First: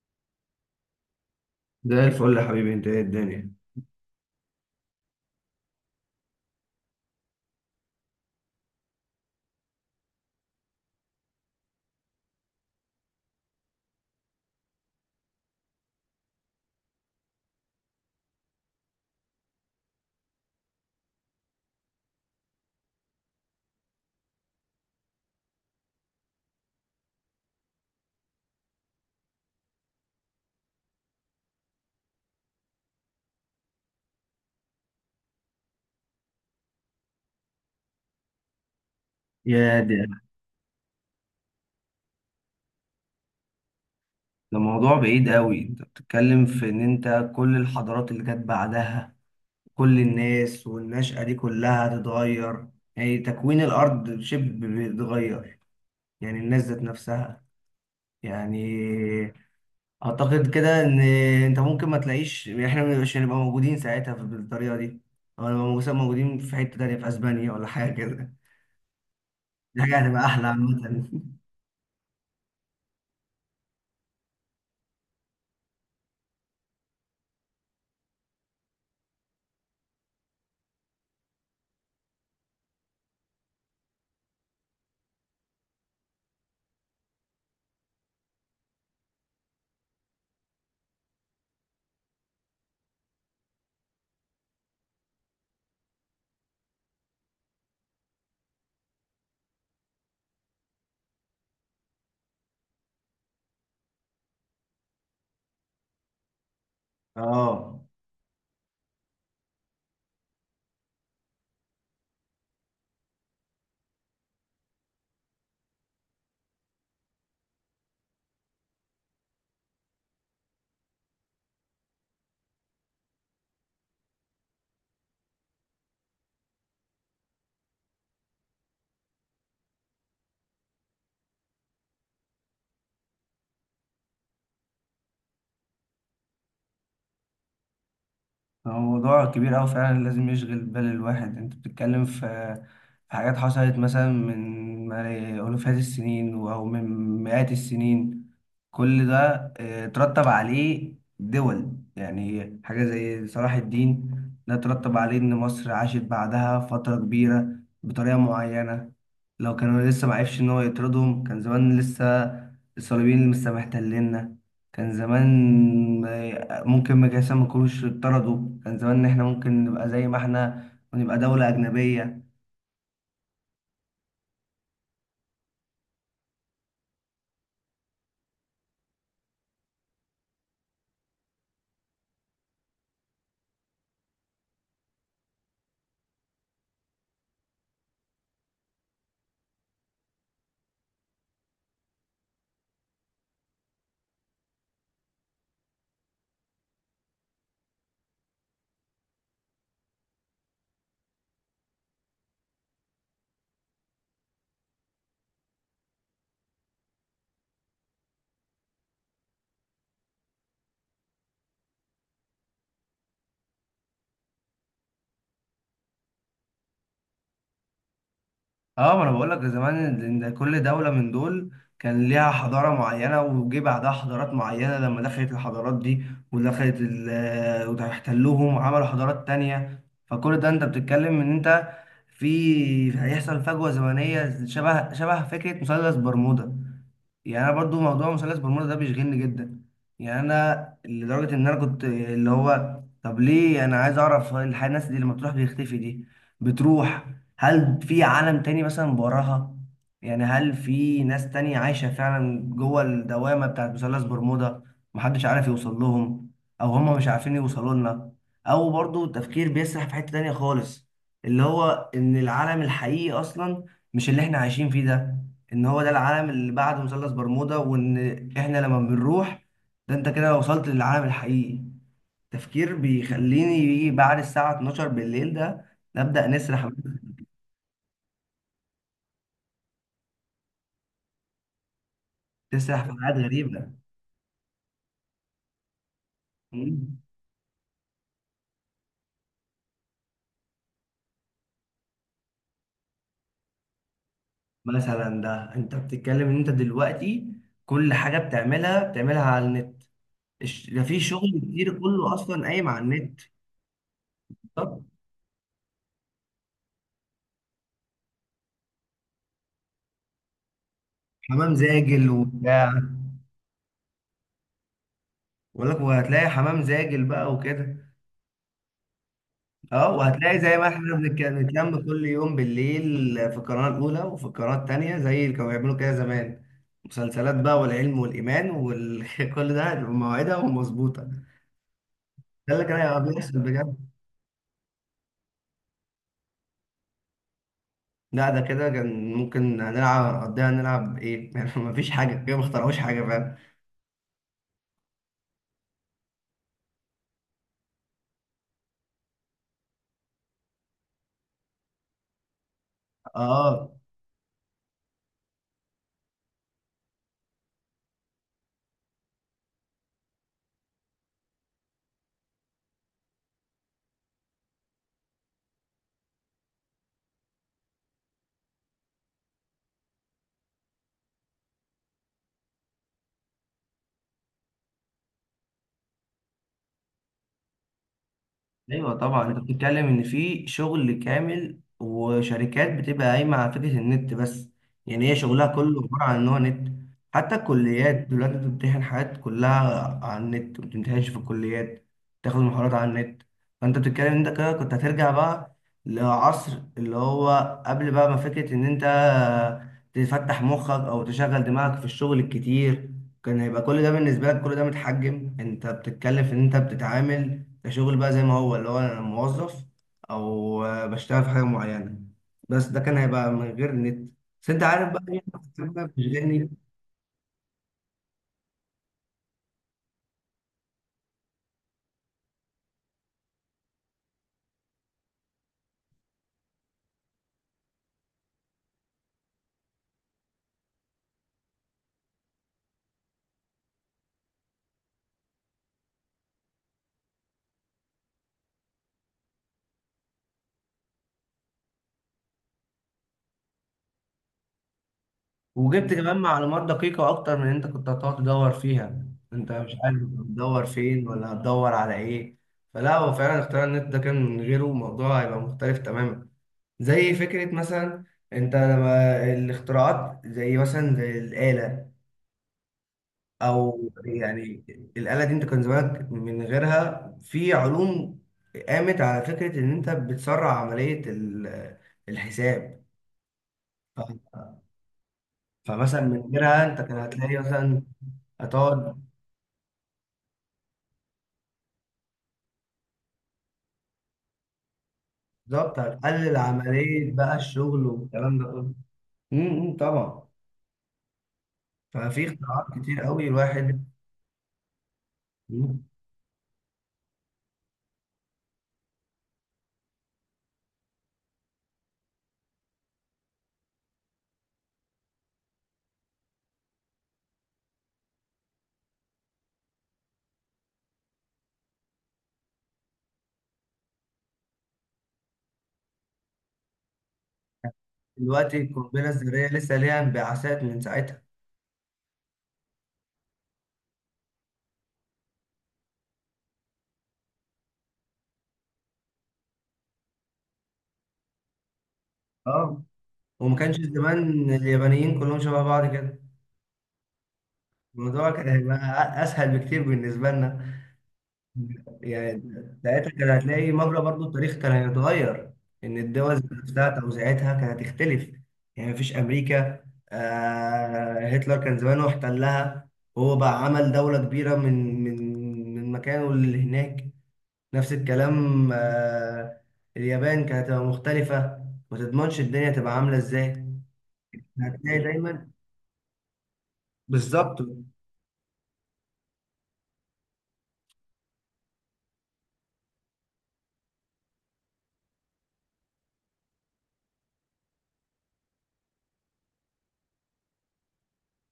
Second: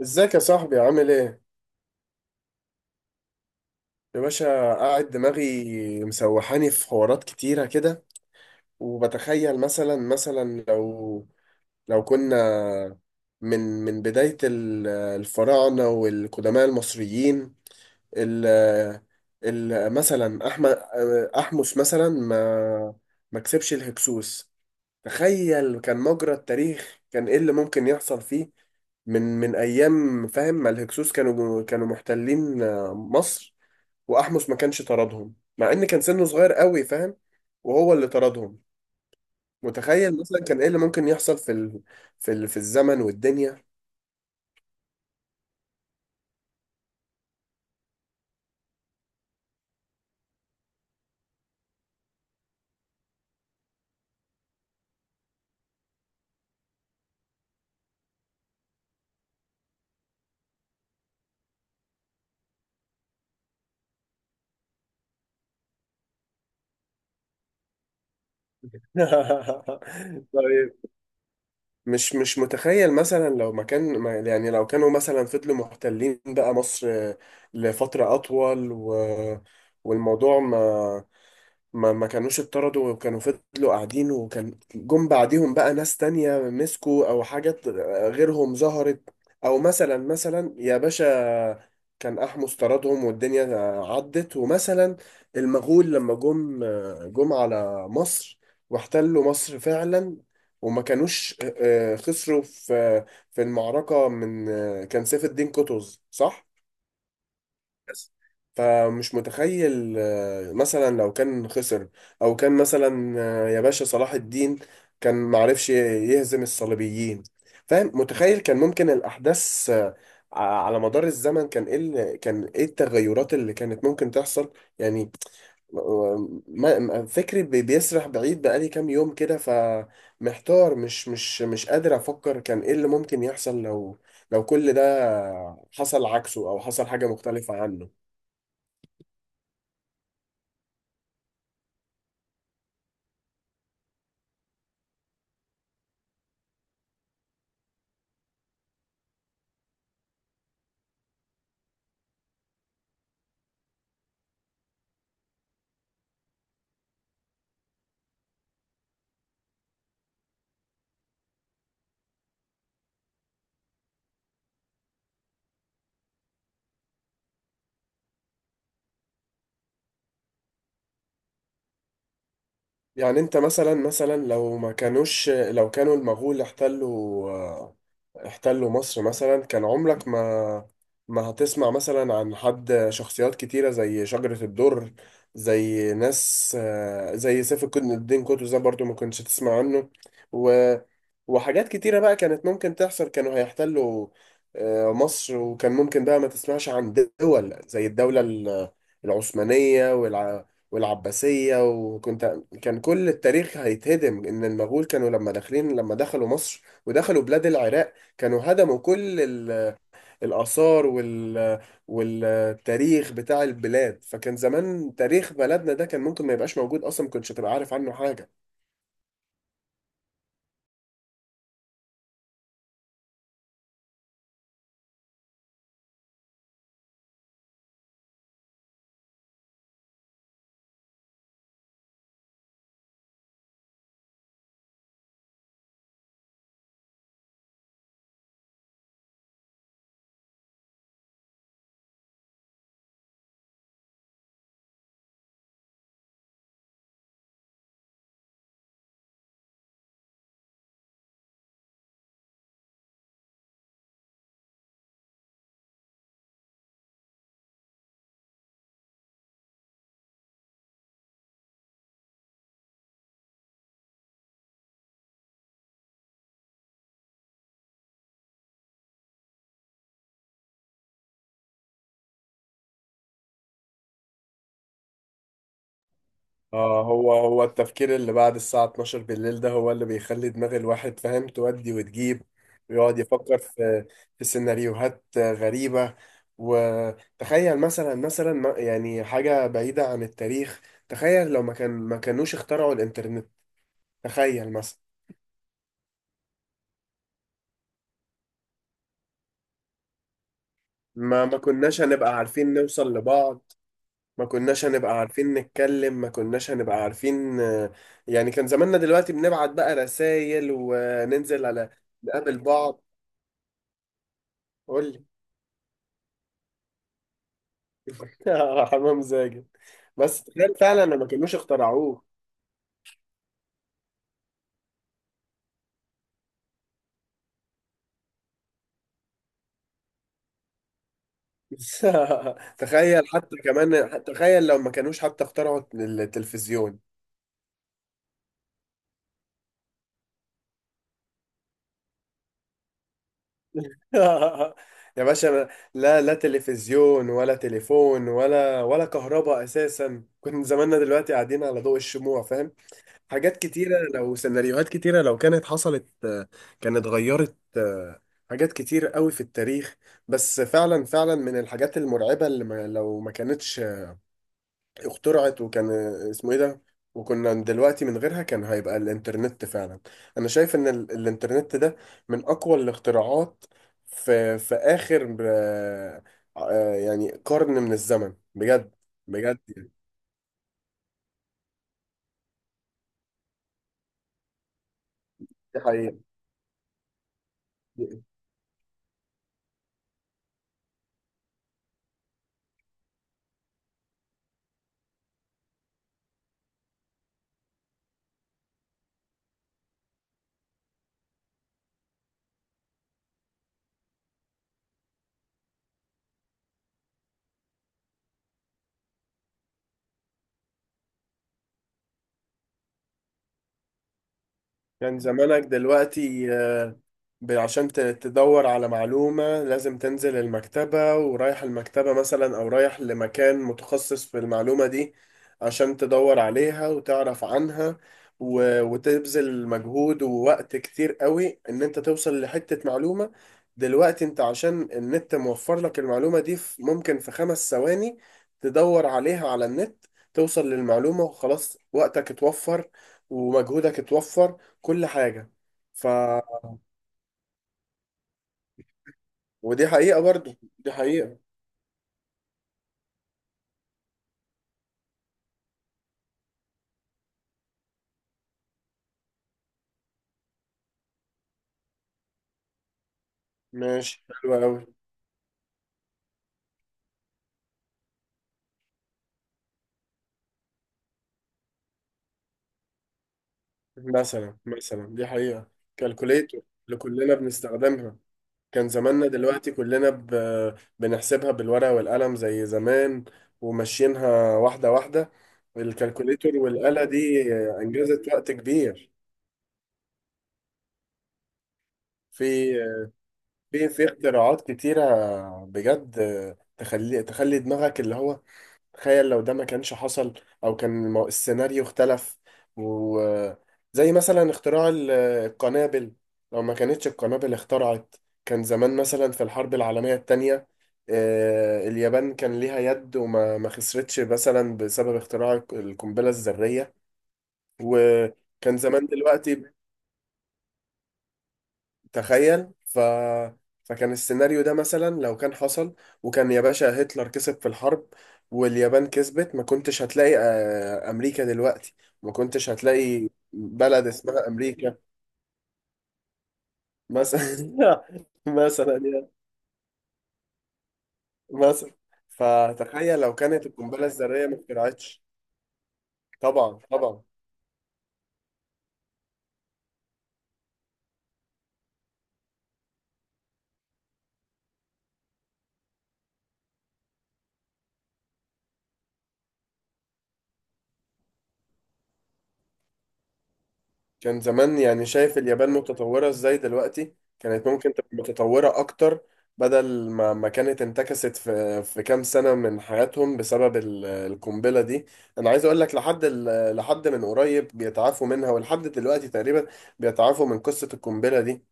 ازيك يا صاحبي عامل ايه؟ زي الفل يا حبيبي، انت ايه الدنيا؟ يا باشا، قاعد دماغي مسوحاني في حوارات كتيرة كده، وبتخيل مثلا لو كنا من بداية الفراعنة والقدماء المصريين، ال ال مثلا أحمس مثلا ما كسبش الهكسوس. تخيل كان مجرى التاريخ، كان ايه اللي ممكن يحصل فيه من أيام، فاهم؟ ما الهكسوس كانوا محتلين مصر، واحمس ما كانش طردهم، مع ان كان سنه صغير قوي، فاهم، وهو اللي طردهم. يا دي! متخيل مثلا كان ايه اللي ممكن يحصل في الزمن والدنيا؟ ده موضوع بعيد قوي. انت بتتكلم في ان انت كل الحضارات اللي جت بعدها، كل الناس والنشأة دي كلها هتتغير. يعني تكوين الارض شبه بيتغير. يعني الناس ذات نفسها، يعني اعتقد كده ان انت ممكن ما تلاقيش، يعني احنا مش هنبقى موجودين ساعتها بالطريقة دي، او نبقى موجودين في حتة تانية في اسبانيا ولا حاجة كده. دي حاجة هتبقى احلى طيب، عامة. مش متخيل مثلا لو ما كان ما- يعني لو كانوا مثلا فضلوا محتلين بقى مصر لفترة أطول، والموضوع ما كانوش اتطردوا، وكانوا فضلوا قاعدين، وكان جم بعديهم بقى ناس تانية مسكوا او حاجات غيرهم ظهرت؟ او مثلا يا باشا، كان احمس طردهم والدنيا عدت، ومثلا المغول لما جم على مصر واحتلوا مصر فعلا، وما كانوش خسروا في المعركة. من كان سيف الدين قطز، صح؟ اه. بس. فمش متخيل مثلا لو كان خسر، او كان مثلا يا باشا صلاح الدين كان معرفش يهزم الصليبيين، فاهم؟ متخيل كان ممكن الاحداث على مدار الزمن كان ايه كان ايه التغيرات اللي كانت ممكن تحصل؟ يعني فكري بيسرح بعيد بقالي كام يوم كده، فمحتار، مش قادر افكر كان ايه اللي ممكن يحصل لو كل ده حصل عكسه او حصل حاجة مختلفة عنه. هو موضوع كبير أوي فعلا، لازم يشغل بال الواحد. انت بتتكلم في حاجات حصلت مثلا من ألوفات السنين، أو من مئات السنين. كل ده ترتب عليه دول، يعني حاجة زي صلاح الدين. ده ترتب عليه إن مصر عاشت بعدها فترة كبيرة بطريقة معينة. لو كانوا لسه معرفش إن هو يطردهم، كان زمان لسه الصليبيين لسه محتليننا. كان زمان ممكن ما كانوش اتطردوا، كان زمان إن احنا ممكن نبقى زي ما احنا ونبقى دولة أجنبية. يعني انت مثلا مثلا لو ما كانوش لو كانوا المغول احتلوا مصر مثلا، كان عمرك ما هتسمع مثلا عن حد. شخصيات كتيرة زي شجرة الدر، زي ناس زي سيف الدين قطز ده برضو ما كنتش تسمع عنه. و... وحاجات كتيرة بقى كانت ممكن تحصل. كانوا هيحتلوا مصر، وكان ممكن بقى ما تسمعش عن دول زي الدولة العثمانية والعباسية. وكنت، كان كل التاريخ هيتهدم، إن المغول كانوا لما دخلوا مصر ودخلوا بلاد العراق، كانوا هدموا كل الآثار والتاريخ بتاع البلاد. فكان زمان تاريخ بلدنا ده كان ممكن ما يبقاش موجود أصلا، ما كنتش هتبقى عارف عنه حاجة. اه، ما انا بقول لك زمان إن كل دولة من دول كان ليها حضارة معينة، وجه بعدها حضارات معينة. لما دخلت الحضارات دي ودخلت واحتلوهم وعملوا حضارات تانية، فكل ده انت بتتكلم ان انت في هيحصل فجوة زمنية شبه فكرة مثلث برمودا. يعني انا برضو موضوع مثلث برمودا ده بيشغلني جدا. يعني انا لدرجه ان انا كنت اللي هو، طب ليه انا عايز اعرف الناس دي لما تروح بيختفي دي، بتروح. هل في عالم تاني مثلا وراها؟ يعني هل في ناس تانية عايشه فعلا جوه الدوامه بتاعت مثلث برمودا؟ محدش عارف يوصل لهم، او هم مش عارفين يوصلوا لنا. او برضو تفكير بيسرح في حته تانية خالص، اللي هو ان العالم الحقيقي اصلا مش اللي احنا عايشين فيه ده، ان هو ده العالم اللي بعد مثلث برمودا، وان احنا لما بنروح، ده انت كده وصلت للعالم الحقيقي. تفكير بيخليني يجي بعد الساعة 12 بالليل، ده نبدأ نسرح، هو التفكير اللي بعد الساعة 12 بالليل ده هو اللي بيخلي دماغ الواحد، فاهم، تودي وتجيب، نسرح في ويقعد حاجات يفكر غريبة. في سيناريوهات غريبة. مم. وتخيل مثلا يعني حاجة بعيدة عن التاريخ. تخيل لو ما كانوش اخترعوا الإنترنت، تخيل. مثلا، ده انت بتتكلم ان انت دلوقتي كل حاجة بتعملها على النت. ده في ما شغل كتير كناش كله هنبقى اصلا عارفين قايم على نوصل النت. لبعض، ما كناش طب. هنبقى عارفين نتكلم، ما كناش هنبقى عارفين، يعني، كان زماننا دلوقتي بنبعت بقى رسائل، وننزل حمام على زاجل نقابل وبتاع؟ بعض. قول لي. بقول لك، وهتلاقي حمام زاجل بقى وكده. حمام زاجل. اه، بس وهتلاقي تخيل زي ما فعلا احنا لما ما كانوش بنتلم اخترعوه. كل يوم بالليل في القناة الأولى وفي القناة التانية، زي اللي كانوا بيعملوا كده زمان. مسلسلات بقى والعلم والإيمان وكل ده بمواعيدها ومظبوطة. ده اللي كان تخيل حتى بيحصل بجد. كمان، تخيل لو ما كانوش حتى اخترعوا التلفزيون. لا، ده كده كان ممكن هنلعب نقضيها، نلعب ايه يعني مفيش حاجة كده، ما اخترعوش حاجة، فاهم. يا باشا، أنا لا، لا تلفزيون ولا تليفون ولا كهرباء اساسا. كنا زماننا دلوقتي قاعدين على ضوء الشموع، فاهم؟ حاجات اه. كتيره، لو سيناريوهات كتيره لو كانت حصلت كانت غيرت حاجات كتير قوي في التاريخ. بس فعلا، فعلا، من الحاجات المرعبه اللي ما لو ما كانتش اخترعت، وكان اسمه ايه ده، وكنا دلوقتي من غيرها، كان هيبقى الانترنت فعلا. انا شايف ان الانترنت ده من اقوى الاختراعات في اخر يعني قرن من الزمن، بجد. ايوه طبعا، انت بجد يعني. بتتكلم ان في شغل كامل وشركات بتبقى قايمه على فكره النت بس. يعني هي شغلها دي كله حقيقة. عباره عن ان هو نت. حتى الكليات دلوقتي بتمتحن حاجات كلها على النت، ما بتمتحنش في الكليات. تاخد محاضرات على النت. فانت بتتكلم انت كده كنت هترجع بقى لعصر اللي هو قبل بقى ما فكره ان انت تفتح مخك او تشغل دماغك في الشغل الكتير. كان هيبقى كل ده بالنسبه لك، كل ده متحجم. انت بتتكلم في ان انت بتتعامل كشغل بقى زي ما هو، اللي هو انا موظف، او بشتغل في حاجه معينه، بس ده كان هيبقى من غير نت. بس انت عارف كان بقى ايه. زمانك أنا دلوقتي، بتشغلني. عشان تدور على معلومة، لازم تنزل المكتبة، ورايح المكتبة مثلا، أو رايح لمكان متخصص في المعلومة دي عشان تدور عليها وتعرف عنها، وتبذل مجهود ووقت كتير قوي إن أنت توصل لحتة معلومة. دلوقتي أنت عشان النت موفر لك المعلومة دي، ممكن في 5 ثواني تدور عليها على النت، توصل للمعلومة وخلاص. وقتك اتوفر، ومجهودك اتوفر، كل حاجة. ف وجبت كمان معلومات دقيقه اكتر من اللي انت كنت هتقعد تدور فيها. انت ودي مش عارف حقيقة، برضو هتدور دي فين حقيقة. ولا هتدور على ايه. فلا، هو فعلا اختيار النت ده كان من غيره الموضوع هيبقى مختلف تماما. زي فكره مثلا، انت لما الاختراعات زي مثلا زي الاله، او ماشي، حلوة يعني أوي. الاله دي، انت كان زمانك من غيرها في علوم قامت على فكره ان انت بتسرع عمليه الحساب. مثلا ف- مثلا دي حقيقة. فمثلا من كالكوليتور غيرها اللي انت كان كلنا هتلاقي مثلا، بنستخدمها، كان هتقعد، زماننا دلوقتي كلنا بنحسبها بالورقة والقلم زي زمان، وماشيينها واحدة واحدة. بالظبط هتقلل الكالكوليتور والآلة عمليه دي بقى الشغل أنجزت وقت والكلام ده كله. كبير. طبعا. ففي اختراعات في كتير قوي في الواحد. في اختراعات كتيرة مم. بجد. تخلي دماغك اللي هو، تخيل لو ده ما كانش حصل، او كان السيناريو اختلف. وزي مثلا اختراع القنابل، لو ما كانتش القنابل اخترعت، كان زمان مثلا في الحرب العالمية التانية اليابان كان ليها يد، وما ما خسرتش مثلا بسبب اختراع القنبلة الذرية. دلوقتي وكان زمان القنبله الذريه دلوقتي لسه ليها انبعاثات من ساعتها. تخيل، فكان السيناريو ده مثلا لو كان حصل، وكان يا باشا هتلر كسب في الحرب واليابان كسبت، ما كنتش هتلاقي أمريكا دلوقتي، ما كنتش اه. هتلاقي وما كانش بلد اسمها زمان أمريكا. اليابانيين كلهم شبه بعض كده، مثلا. الموضوع كان مثلا هيبقى يعني. اسهل بكتير بالنسبه لنا. مثلا، يعني فتخيل ساعتها لو كان كانت هتلاقي القنبلة مجرى برضو الذرية ما التاريخ كان اخترعتش. هيتغير، ان الدول ذات طبعا، نفسها طبعا. توزيعتها كانت هتختلف. يعني مفيش امريكا، هتلر كان زمانه احتلها، هو بقى عمل دوله كبيره من مكانه اللي هناك. نفس الكلام اليابان كانت هتبقى مختلفه، ما تضمنش الدنيا تبقى عامله ازاي. كان زمان، يعني هتلاقي شايف دايما اليابان متطورة ازاي دلوقتي، كانت بالظبط. ممكن تبقى متطورة اكتر، بدل ما كانت انتكست في كام سنة من حياتهم بسبب القنبلة دي. انا عايز اقول لك لحد لحد من قريب بيتعافوا منها، ولحد دلوقتي تقريبا بيتعافوا من قصة القنبلة دي.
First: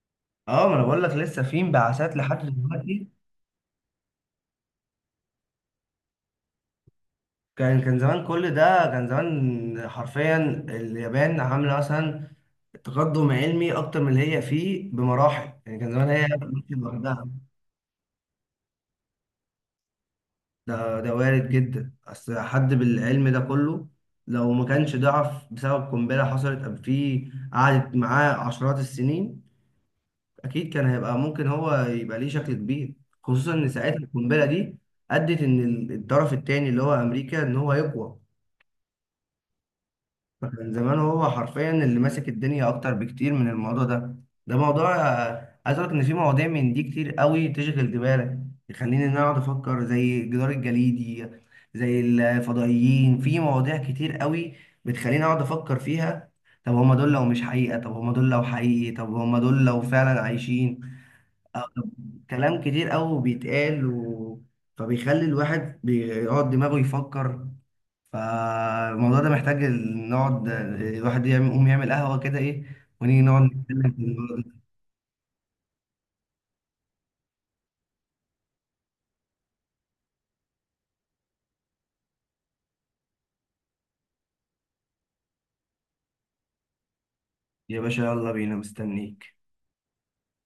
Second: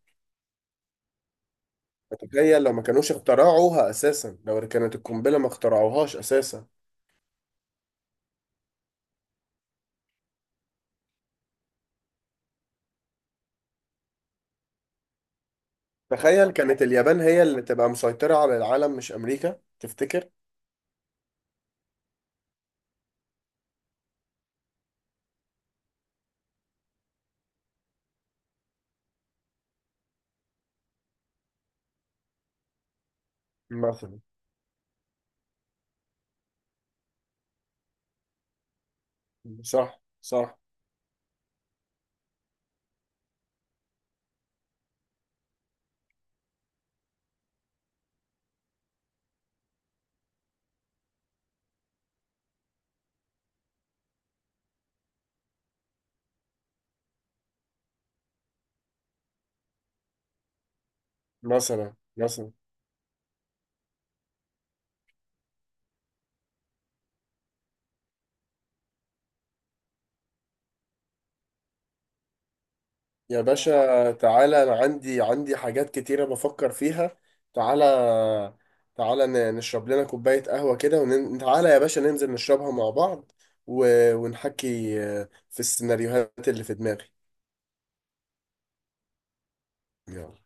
اه، ما انا بقول لك لسه في انبعاثات لحد تخيل لو ما دلوقتي. كانوش اخترعوها اساسا، لو كانت القنبلة ما اخترعوهاش اساسا، كان زمان، كل ده كان زمان حرفيا اليابان عامله مثلا تقدم علمي اكتر من اللي هي فيه بمراحل. يعني كان زمان هي تخيل، ممكن كانت اليابان لوحدها. هي اللي تبقى مسيطرة على العالم مش امريكا، تفتكر؟ ده وارد جدا، اصل حد بالعلم ده كله لو ما كانش ضعف بسبب قنبله حصلت قبل فيه قعدت معاه عشرات السنين، اكيد كان هيبقى ممكن هو يبقى ليه شكل كبير. خصوصا ان ساعتها مثلا. القنبله دي ادت ان الطرف التاني اللي هو امريكا، ان هو يقوى. صح، صح. من زمان هو حرفيا اللي ماسك الدنيا اكتر بكتير من الموضوع ده. ده موضوع عايز اقول لك ان في مواضيع من دي كتير قوي تشغل دماغك، تخليني ان انا اقعد افكر زي الجدار الجليدي، زي الفضائيين، في مواضيع كتير قوي بتخليني اقعد افكر فيها. طب هما دول لو مش حقيقة، طب هما دول لو حقيقي، طب هما دول لو فعلا عايشين؟ طب، مثلا كلام كتير قوي بيتقال فبيخلي الواحد بيقعد دماغه يفكر. فالموضوع ده محتاج نقعد الواحد يقوم يعمل قهوة كده ايه، ونيجي يا نقعد نتكلم في باشا الموضوع ده. تعالى، انا عندي حاجات كتيرة بفكر فيها. تعالى، تعالى نشرب لنا كوباية قهوة كده، وتعالى يا باشا ننزل نشربها مع بعض، و... ونحكي في السيناريوهات اللي في دماغي. يا باشا يلا بينا مستنيك. يلا.